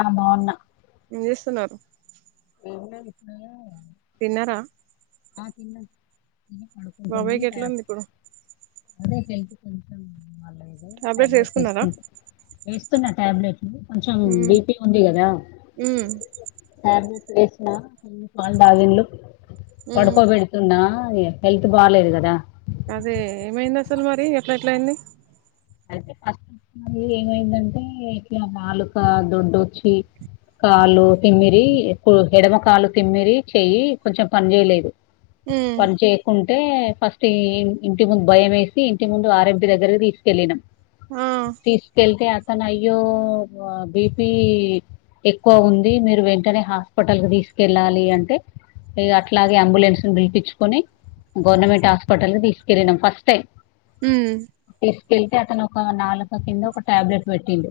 ఆ బావున్నా ఏం చేస్తున్నారు [unintelligible] తిన్నారా ఆ తిన్న తిని పడుకుంటున్నాం బాబాయ్కి ఎట్లుంది ఇప్పుడు అదే టాబ్లెట్స్ వేసుకున్నారా వేస్తున్నా ట్యాబ్లెట్ కొంచెం ఉమ్ బీపీ ఉంది కదా ఉమ్ టాబ్లెట్ వేసిన పాలు తాగిన్లు ఉమ్ పడుకోబెడుతున్నా అ హెల్త్ బాలేదు కదా అదే ఏమైంది అసలు మరి ఎట్లా ఎట్లా అయింది అదే అ ఏమైందంటే ఇట్లా నాలుక దొడ్డుచ్చి కాళ్లు తిమ్మిరి ఎడమ కాలు తిమ్మిరి చెయ్యి కొంచెం పని చేయలేదు ఉమ్ పని చేయకుం టే ఫస్ట్ ఇంటి ముందు భయం వేసి ఇంటి ముందు ఆ రెం పి దగ్గరకి తీసుకెళ్ళినం ఆ తీస్ కెళ్తే అతను అయ్యో బీపీ ఎక్కువ ఉంది మీరు వెంటనే హాస్పిటల్ కి తీసుకెళ్ళాలి అంటే అట్లాగే అంబులెన్స్ ను పిలిపించుకొని గవర్నమెంట్ హాస్పిటల్ కి తీసుకెళ్ళినాం ఫస్ట్ టైం హ్మ్ వెళ్తే అతను ఒక నాలుక కింద ఒక టాబ్లెట్ పెట్టిండు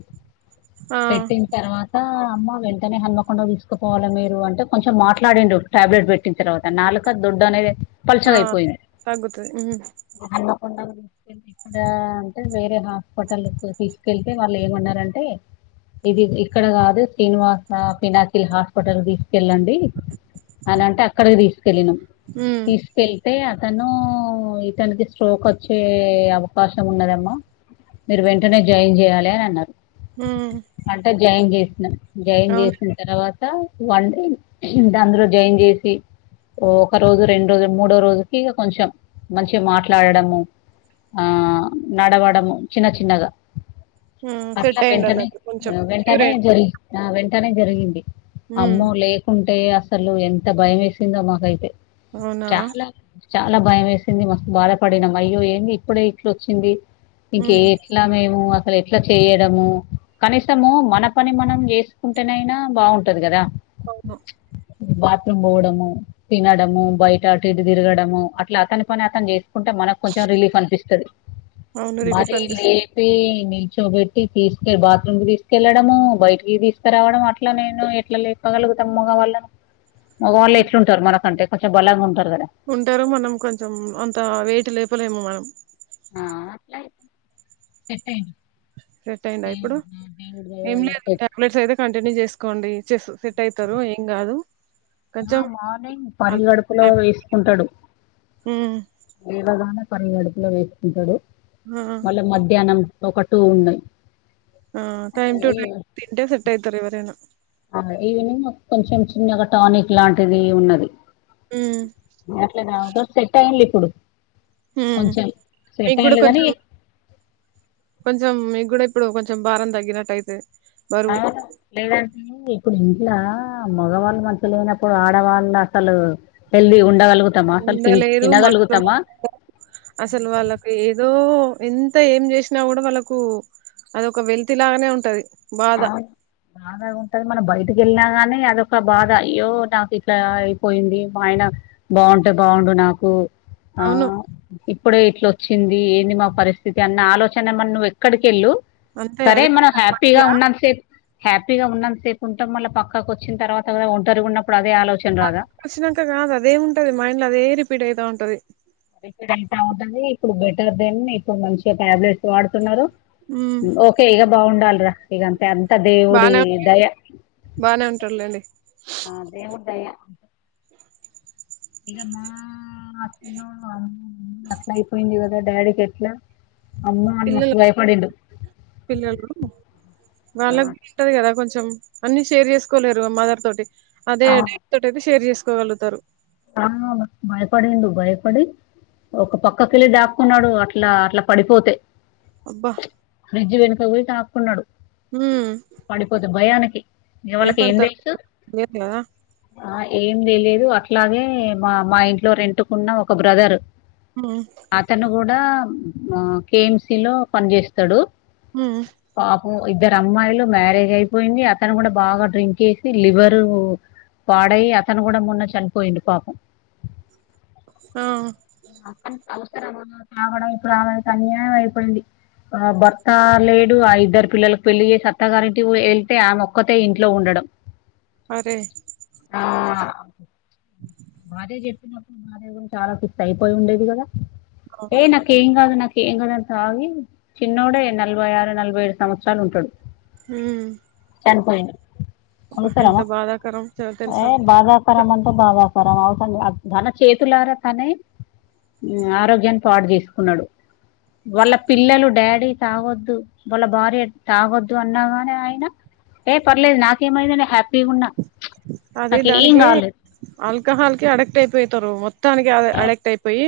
ఆ పెట్టిన తర్వాత అమ్మ వెంటనే హన్మకొండ తీసుకుపోవాలి మీరు అంటే కొంచెం మాట్లాడిండు టాబ్లెట్ పెట్టిన తర్వాత నాలుక ఫుడ్ అనేది పలుచగా ఆ అయిపోయింది తగ్గుతది ఉమ్ ఇక్కడ అంటే వేరే హాస్పిటల్ తీసుకెళ్తే వాళ్ళు ఏమన్నారంటే ఇది ఇక్కడ కాదు శ్రీనివాస పినాకిల్ హాస్పిటల్ తీస్ సుకెళ్ళండి అనంటే అక్కడికి తీసుకెళ్ళినాం ఉమ్ తీసుకెళ్ళి అయితే అతను ఇతనికి స్ట్రోక్ వచ్చే అవకాశం ఉన్నదమ్మా మీరు వెంటనే జాయిన్ చేయాలి అని అన్నారు హ్మ్ అంటే జాయిన్ చేసినం జాయిన్ చేసిన తర్వాత త వన్ డే దాందులో జాయిన్ చేసి ఒక రోజు రెండు రోజు మూడో రోజుకి కొంచెం మంచిగా మాట్లాడడము ఆ నడవడము చిన్న చిన్నగా ఉమ్ సెట్ అట్లా అయిండు వెంటనే అన్నట్టు కొంచెం క్యూర్ వెంటనే అయిండు జరి వెంట వెంటనే జరిగింది ఉమ్ అమ్మో లేకుంటే అసలు ఎంత భయం వేసిందో మాకైతే అవునా చాలా, చాలా భయం వేసింది మస్తు బాధపడినాం అయ్యో ఏమి ఇప్పుడే ఇట్ల వచ్చింది ఇంక ఉమ్ ఎట్లా మేము అసలు ఎట్లా చేయడము కనీసము మన పని మనం చేసుకుంటేనయినా బాగుంటది కదా అవును బాత్రూమ్ పోవడము తినడము బయట అటు ఇటు తిరగడము అట్లా అతని పని అతను చేసుకుంటా మనకి కొంచెం రిలీఫ్ అనిపిస్తుంది అవును రిలీఫ్ మరి అనిపిస్తుంది లేపి కూచోపెట్టి తీసుకె బాత్రూమ్ కి తీసుకెళ్ళడము బయటికి తీసుకురావడం అట్లా నేను ఎట్లా లేపగల మగ వాళ్ళు ఎట్లుంటారు మనకంటే కొంచెం బలంగా ఉంటారు కదా ఉంటారు మనం కొంచెం అంత వేటు లేపలేము మనం ఆ అట్లా సెట్ అయింద ఇప్పుడు దేవుడు దేవుడి దయ ఏం వల్ల లేదు సెట్. టాబ్లెట్స్ అయితే కంటిన్యూ చేసుకోండి ఇచ్చ సెట్ అయితారు ఏం కాదు ఆ కొంచెం మార్నింగ్ పరిగడపలో వేసుకుంటాడు హ్మ్ లేవగానే పరిగడుపులో వేసుకుంటాడు ఆ మళ్ళా మధ్యాహ్నం ఒక టు ఉన్నాయి ఆ టైమ్ టు ఈ టై తింటే సెట్ అయితారు ఎవరైనా ఆ ఈవినింగ్ కొంచెం చిన్నగా టానిక్ లాంటిది ఉన్నది హ్మ్ సెట్ అయింది ఇప్పుడు మీకు కూడా గానీ కొంచెం కొంచెం మీ కూడా ఇప్పుడు కొంచెం భారం తగినట్టయితే అవును లేదంటే ఇప్పుడు ఇలా మగవాళ్ళు మంచిగా లేనప్పుడు ఆడవాళ్ళు అసలు హెల్దీ ఉండవళ్ళు ఉండలేరు మనం అసలు వాళ్ళకు ఏదో ఎంత ఏం చేసినా కూడా వాళ్ళకు అదొ ఒక వెల్తి లాగానే ఉంటది బాధ బాగా ఉంటది మన బయ టికెళ్ళినా గానీ అదొక బాధ అయ్యో నాకు ఇట్లా అయిపోయింది మా ఆయన బాగుంటే బాగుం డు నాకు ఆ అవును ఇప్పుడే ఇట్లొచ్చింది ఏంది మా పరిస్థితి అన్న ఆలోచన మన్ నువ్ ఎక్కడికి వెళ్ళు అంతే సరే అదే మనం హ్యాపీగా ఉన్నంతసేపు హ్యాపీగా ఉన్నాంత సేపు ఉంటాం మళ్ళా పక్కకు వచ్చిన తర్వాత కద ఒంటరిగా ఉన్నప్ పక్కకి వచ్చినంక కాదు అదేమింటది మైండ్ లో అదే రిపీట్ అయితా ఉంటది ఇక్కడ అంత ఉంటది ఇప్పుడు బెటర్ దెన్ ఇప్పుడు మంచి టాబ్లెట్స్ వాడుతున్నారు హ్మ్ ఓకే ఈగ బాగుండాలిరా ఇగంతె అంత దేవుడి బానే దయ బానే ఉంటారులే ఆ దేవుడి దయ ఇగ మా చిన్న మా అట్లా అయిపోయింది కదా డాడీకి ఎట్లా అమ్మో అని పిల్లలు మస్తు భయపడిండు పిల్లలు ఆ, వాళ్ళకింటది కదా కొంచెం అన్ని షేర్ చేసుకోలేరు మదర్ తోటి అదే డాడీ తోటి అయితే షేర్ చేసుకోగలుగుతారు ఆ బయపడిండు బయపడి ఒక పక్కకెళ్ళి దాక్కున్నాడు అట్లా అట్లా పడిపోతే అబ్బా ఫ్రిడ్జ్ వెనుక పోయి దాకున్నాడు హ్మ్ పడిపోతే భయానికి ఎవళ్ళికి ఏం భయపడతారు తెలుసు లేదు కదా ఆ ఏం తెలేదు అట్లాగే మా మా ఇంట్లో రెంటుకున్న ఒక బ్రదర్ ఉ ద కేఎంసి లో పని చేస్తడు ఉ ఇద్దరు అమ్మాయిలు మ్యారేజ్ అయిపోయింది అతను కూడా బాగా డ్రింక్ ఎసి లివరు పాడై అతను కూడా మొన్న చని పోయిండు పాపం ఆ తాగడం ఇప్పుడు అమైతే అన్యాయం అయిపోయింది ఆ భర్త లే ఆ ఇద్దరు పిల్లలకు పెళ్లి చేసి అత్తగారింటికి పో వెళ్తే ఆమోక్కతే ఇంట్లో ఉండడం అరే ఆ బానే చెప్ చెప్పినప్పుడు భార్య గురించి ఆలోచిస్తే అయిపోయి ఉండేది కదా అవును ఏ నాకేం కాదు నాకు ఏంగదు అని తాగి చిన్నోడే నలభై ఆరు నలభై ఏడు సంవత్సరాలు ఉంటడు ఉ చనిపోయిండు అబ్బ ఎంత అవసరమా బాధాకరం చాలా తెలుసా ఎంత బాధాకరమ అసలు తన చేతులారా తనే ఆరోగ్యాన్ని పాట తీసుకున్నాడు వాళ్ళ పిల్లలు డాడీ తాగొద్దు వాళ్ళ భార్య తాగొద్దు అన్నా కానే ఆయన ఏ పర్లేదు నాకేమైంద నే హ్యాపీగా ఉన్నా అది నాకు ఏం దానికి కాలేదు ఆల్కహాల్ కి అడక్ట్ అయిపోతారు మొత్తం మొత్తానికి అడెక్ట్ అయిపోయి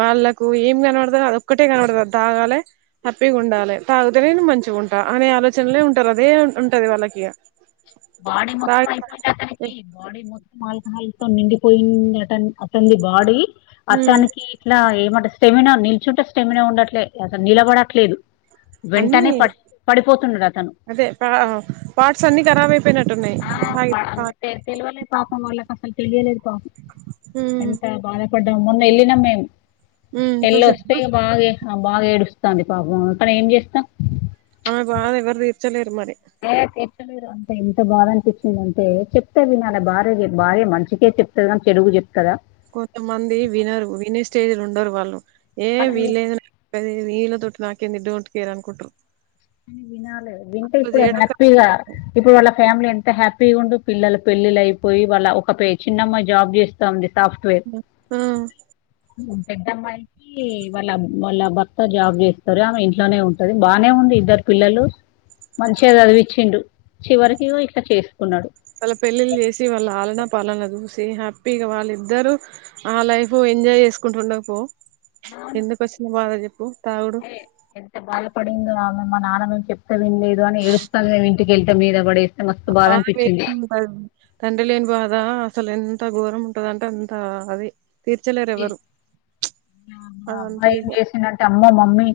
వాళ్ళలకు ఏం కనపడదు అది ఒక్కటే కనపడదు అది తాగాలే హ్యాపీగా ఉండాలి తాగితేనే మంచి మంచిగుంట అనే ఆలోచనలే ఉంటారు అదే ఉంటది వాళ్ళకి బాడీ మొత్తం తాగి అయిపోయి బాడీ మొత్తం ఆల్కహాల్తో నిండిపోయింది అట అతనికి బాడీ ఉమ్ అతనికి ఇట్లా ఏమంటే స్టెమినా నిల్చుంటే స్టెమినా ఉండట్లేదు అసలు నిలబడట్లేదు అన్ని వెంటనే పడ్ పడిపోతున్నాడు అతను. అదే పా పార్ట్స్ అన్ని ఖరాబ్యిపోయిన ఉన్నాయి [unintelligible] తెలవలేదు పాపం వాళ్ళకి అసలు తెలియలేదు పాపం ఉమ్ ఎంత బాధపడ్డాం మొన్న వెళ్ళినం మేము ఉమ్ ఎళ్ళ వస్తే చూసావా బాగా బాగా ఏడుస్తోంది పాపం కానీ ఏం చేస్తాం ఆమె బాధ ఎవరు తీర్చలేరు మరి అంత ఎంత బాధ అనిపించింది అంటే చెప్తా వి అన్న భార్య భార్య మనిికే చెప్తదిని చెడుగు చెప్ా కొంతమంది వినరు వినే స్టేజ్లు ఉండరు వాళ్ళు ఏ వీలైంది నాకు చెప్పేది వీళ్ళతోటి నాకేంది డోంట్ కేర్ అనుకుంటారు అని వినాలి వింటే అట్లా ఇప్పుడు చేయడం హ్యాపీగా కరెక్ట్ ఇప్పుడు వాళ్ళ ఫ్యామిలీ ఎంత అంత హ్యాపీగా ఉండు పిల్లలు పెళ్ళిళ అయిపోయి వాళ్ళ ఒక చిన్నమ్మా జాబ్ చేస్తాంది ఆ పెద్దమ్మాయికి వాళ్ళ వాళ్ళ భర్త జాబ్ చేస్తారు ఆమె ఇంట్లోనే ఉంటది బాగానే ఉంది ఇద్దరు పిల్లలు మంచిగా చదివిచ్చిండు చివరికి ఇట్లా చేసుకున్నాడు వాళ్ళ పెళ్ళిళ్ళ చేసి వాళ్ళ ఆలనా పాలన చూసి హ్యాపీగా వాళ్ళ ఇద్దరు ఆ లైఫ్ ఎంజాయ్ చేసుకుంటుండ పో ఎందుకు వచ్చిన బాధ చెప్పు తాగుడు అయ ఎంత బా పడిందమె మా నాన్నే చెప్ా ఏం లేదు అని ఏడుస్తుంది మేము ఇంటికెళ్ళ మీద పడేస్త బాగా తండ్రి లేని బాదా అసలు ఎంత ఎంత ఘోరం ఉంటదంటే అంత అది తీర్చలేరు ఈ ఎవ్వరు అబ్బాయి ఏం చేసినంటే అమ్మ మమ్మీ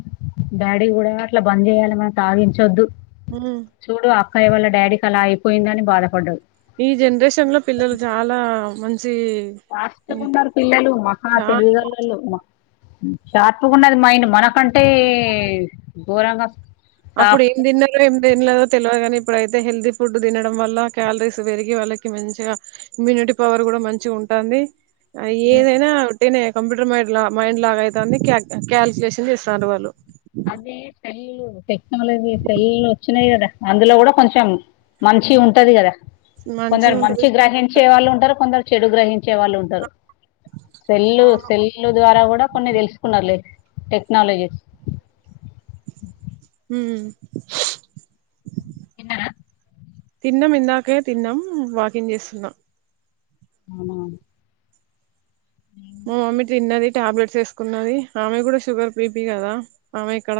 డాడీ కూడా అట్లా బంద్ చేయాలమని తాగించొద్దు ఉమ్ చూడు అ పయల్ల డాడీకి అలా అయిపోయింద అని బాధపడ్డదు ఈ జనరేషన్ లో పిల్లలు చాలా మంచి ఫాస్ట్ గా ఉన్నారు పిల్లలు మహా చాలా తెలివిగల్లోళ్ళు షార్ప్ కొన్నది మైండ్ మనకంటే ఘోరంగా అప్పుడు సాఫ్ట్. ఏం తిన్నలో దేం లేదో తెలియదు కాని ఇప్పుడ అయితే హెల్తీ ఫుడ్ తినడం వల్ల క్యాలరీస్ పెరిగి వాళ్ళకి మంచిగా ఇమ్యూని పవర్ కూడా మంచి ఉంటుంది ఏదైనా ఒకట్టేనే కంప్యూటర్ మైడ్ మైండ్ లాగ అవుతుంది కల్కు్యులేషన్ చేస్తన్నారు వాళ్ళు పెల్లు టెక్నాలజీ పెళ్ల్ళ వచ్చినాయి కదా అందులో కూడా కొంచెం మంచి ఉంటది కదా కొందరు మంచిగా మంచి ఉంటది గ్రహించే వాళ్ళు ఉంటారు కొందరు చెడు గ్రహించ వచ్చే వాళ్ళు ఉంటారు సెల్లు అవును సెల్లు ద్వారా కూడా కొన్ని తెలుసుకున్నారు లేదు టెక్నాలజీ హ తిన్నారా తిన్నాం ఇందాకే తిన్నాం వాకింగ్ చేస్తున్నా వునా మా మమ్మీ తిన్నది ట్యాబ్లేట్ వేసుకున్నది ఆమె కూడా షుగర్ బిపీ కదా ఆమె ఇక్కడ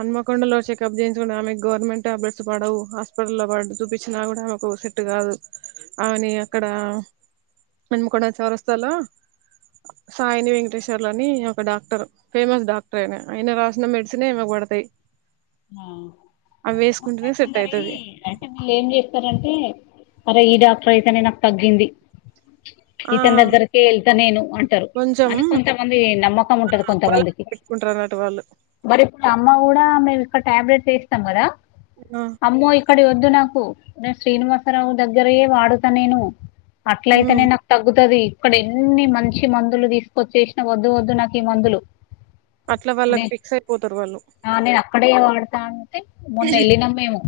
హన్మకొండలో చెకప్ చేయికుంటది ఆమెకు గవర్నమెంట్ టాబ్లెట్స్ పడవు, హాస్పిటల్లో పడ చూపించినా కూడా ఆమెకు సెట్ కాదు ఆమెని అక్కడ మెన్మకొండ చవరస్తాలో [inaudible] సాయిని వెంకటేశ్వర్లు అని ఒక డాక్టరు ఫేమస్ డాక్టర్ ఆయన ఆయన రాసిన మెడిసినే ఈమెకి పడతాయ్. ఆ అంతా సెట్ కొందరి అయితది అంటే వీళ్ళు ఏం చేస్తారంటే ఈ డాక్టర్ అయితేనే నాకు తగ్గింది [inaudible] ఇతను దగ్గరికే వెళ్తా నేను అంటారు కొంచెం అని కొంతమంది నమ్మకం ఉంటది కొంతమందికి. కుంటారు అంటివా మరి ఇప్పుడు అమ్మ కూడా మేము ఇక్కడ టాబ్లెట్ వేస్తాం కదా ఆ అమ్మో అక్కడివి వద్దు నాకు నేను శ్రీనివాసరావు దగ్గరవే వాడుతా నేను. అట్లా ఉమ్ అయితేనే నాకు తగ్గుతది అక్కడ ఎన్ని మంచి మందులు తీసుకొచ్చే యేసినా వద్దు వద్దు నాకు ఈ మందులు. అట్లా వాళ్ళకి ఫిక్స్ అయిపోతారు వాళ్ళు అక్కడ వాడతాంటే మొన్న వెళ్ళినాం మేము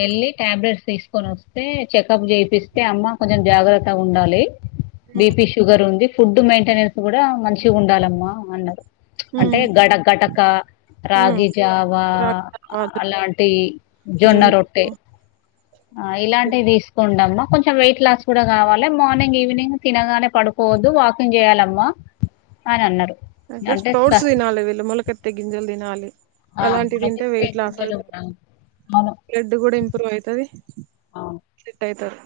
వెళ్ళి టాబ్లెట్స్ తీసుకొని వస్తే చెకప్ చేపిస్తే అమ్మ కొంచెం జాగ్రత్తగా ఉండాలి. బిపి షుగర్ ఉంది ఫుడ్ మెయింటెనెన్స్ కూడా మంచిగా ఉండాలమ్మా అన్నారు. అంటే ఉమ్ గడ గటక ఉమ్ రాగి జావా కాలీఫ్లవర్ అలాంటి జొన్న రొట్టె జున్ను ఆ ఇలాంటివి తీసుకోన్ డమ్మా కొంచెం వెయిట్ లాస్ కూడా కావాల, మార్నింగ్ ఈవినింగ్ తినగానే పడుకోవద్దు వాకింగ్ చేయాలమ్మా అని అన్నారు అంటే స్టోడ్స్ తినాలి వీళ్ళు ములకెత్తే గింజలు తినాలి. ఆ, అలాంటివి తింటే మొలకెత్తే వెయిట్ లాస్ గింజలు అవుతుంది కూడా. అవును బ్లెడ్ కూడా ఇంప్రూవ్ అవుతది. సెట్ అవుతారు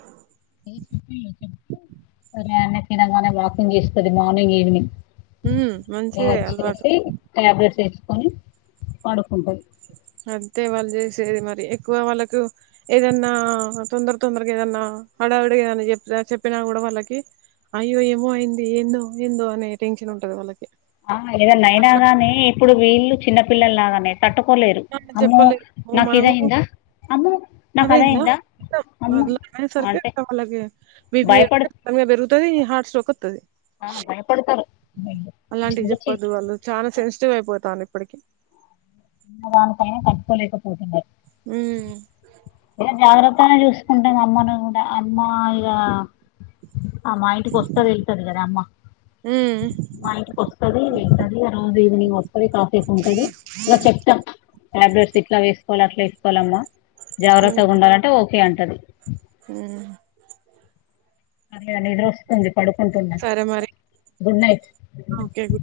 ఉదయాన్నే తినగానే వాకింగ్ చేస్తది మార్నింగ్ ఈవినింగ్. ఉమ్ ఇగ మంచిదే అలవాటు వచ్చేసి టాబ్లెట్ వేస్కోని పడు అంతే వాళ్ళు చేసేది మరి ఎక్కువ వాళ్ళకు ఏదన్నా తొందర తొందరగా ఏదన్నా హడావిడి ఏదన్నా చెప చెప్పినా కూడా వాళ్ళకి అయ్యో ఏమో అయింది ఏందో ఏందో అనే టెన్షన్ ఉంటది వాళ్ళకి. ఆ ఎవన్న అయినా అట్లా గాని ఇప్పుడు వీళ్ళు చిన్నపిల్లలగా తట్టుకోలేరు అమ్మో చెప్పలేము నాకు ఇదయిందా అమ్మో నాకు అదయిందా అదైందా మ అమ్మో [unintelligible] అనేసరికి అంటే ఇంకా వాళ్లకి బిపి భయపడు పెరుగుతది ఈ హార్ట్ స్ట్రోక్ వ ఆ, భయపడతారు అలాంటివి ఇంకా చి- చెప్పద్దు వాళ్ళు చాలా సెన్సిటివ్ అయిపోతంది. ఇప్పటికి చిన్నదానకే తట్టుకోలేక పోతున్నారు ఉ తానే చూసుకుంటాను అమ్మను కూడా అమ్మ ఇగా మా ఇంటికి కొస్తాది వెళ్తాదిగా అమ్మ ఉమ్ మా ఇంటికి వస్తది వెళ్తాది ఆ రోజు ఈవినింగ్ వస్తది కాసేపు ఉంటంది చెప్తా టాబ్లెట్స్ ఇట్లా వేసుకోవాలి అట్లా వేసుకోవాలమ్మా జాగ్రత్తగా ఉండాలంటే ఓ తే అంటారు హ నాకి ఇగ నిద్ర వస్తుంది పడుకుంటున్న సరే మరి గుడ్ నైట్ ఓకే గు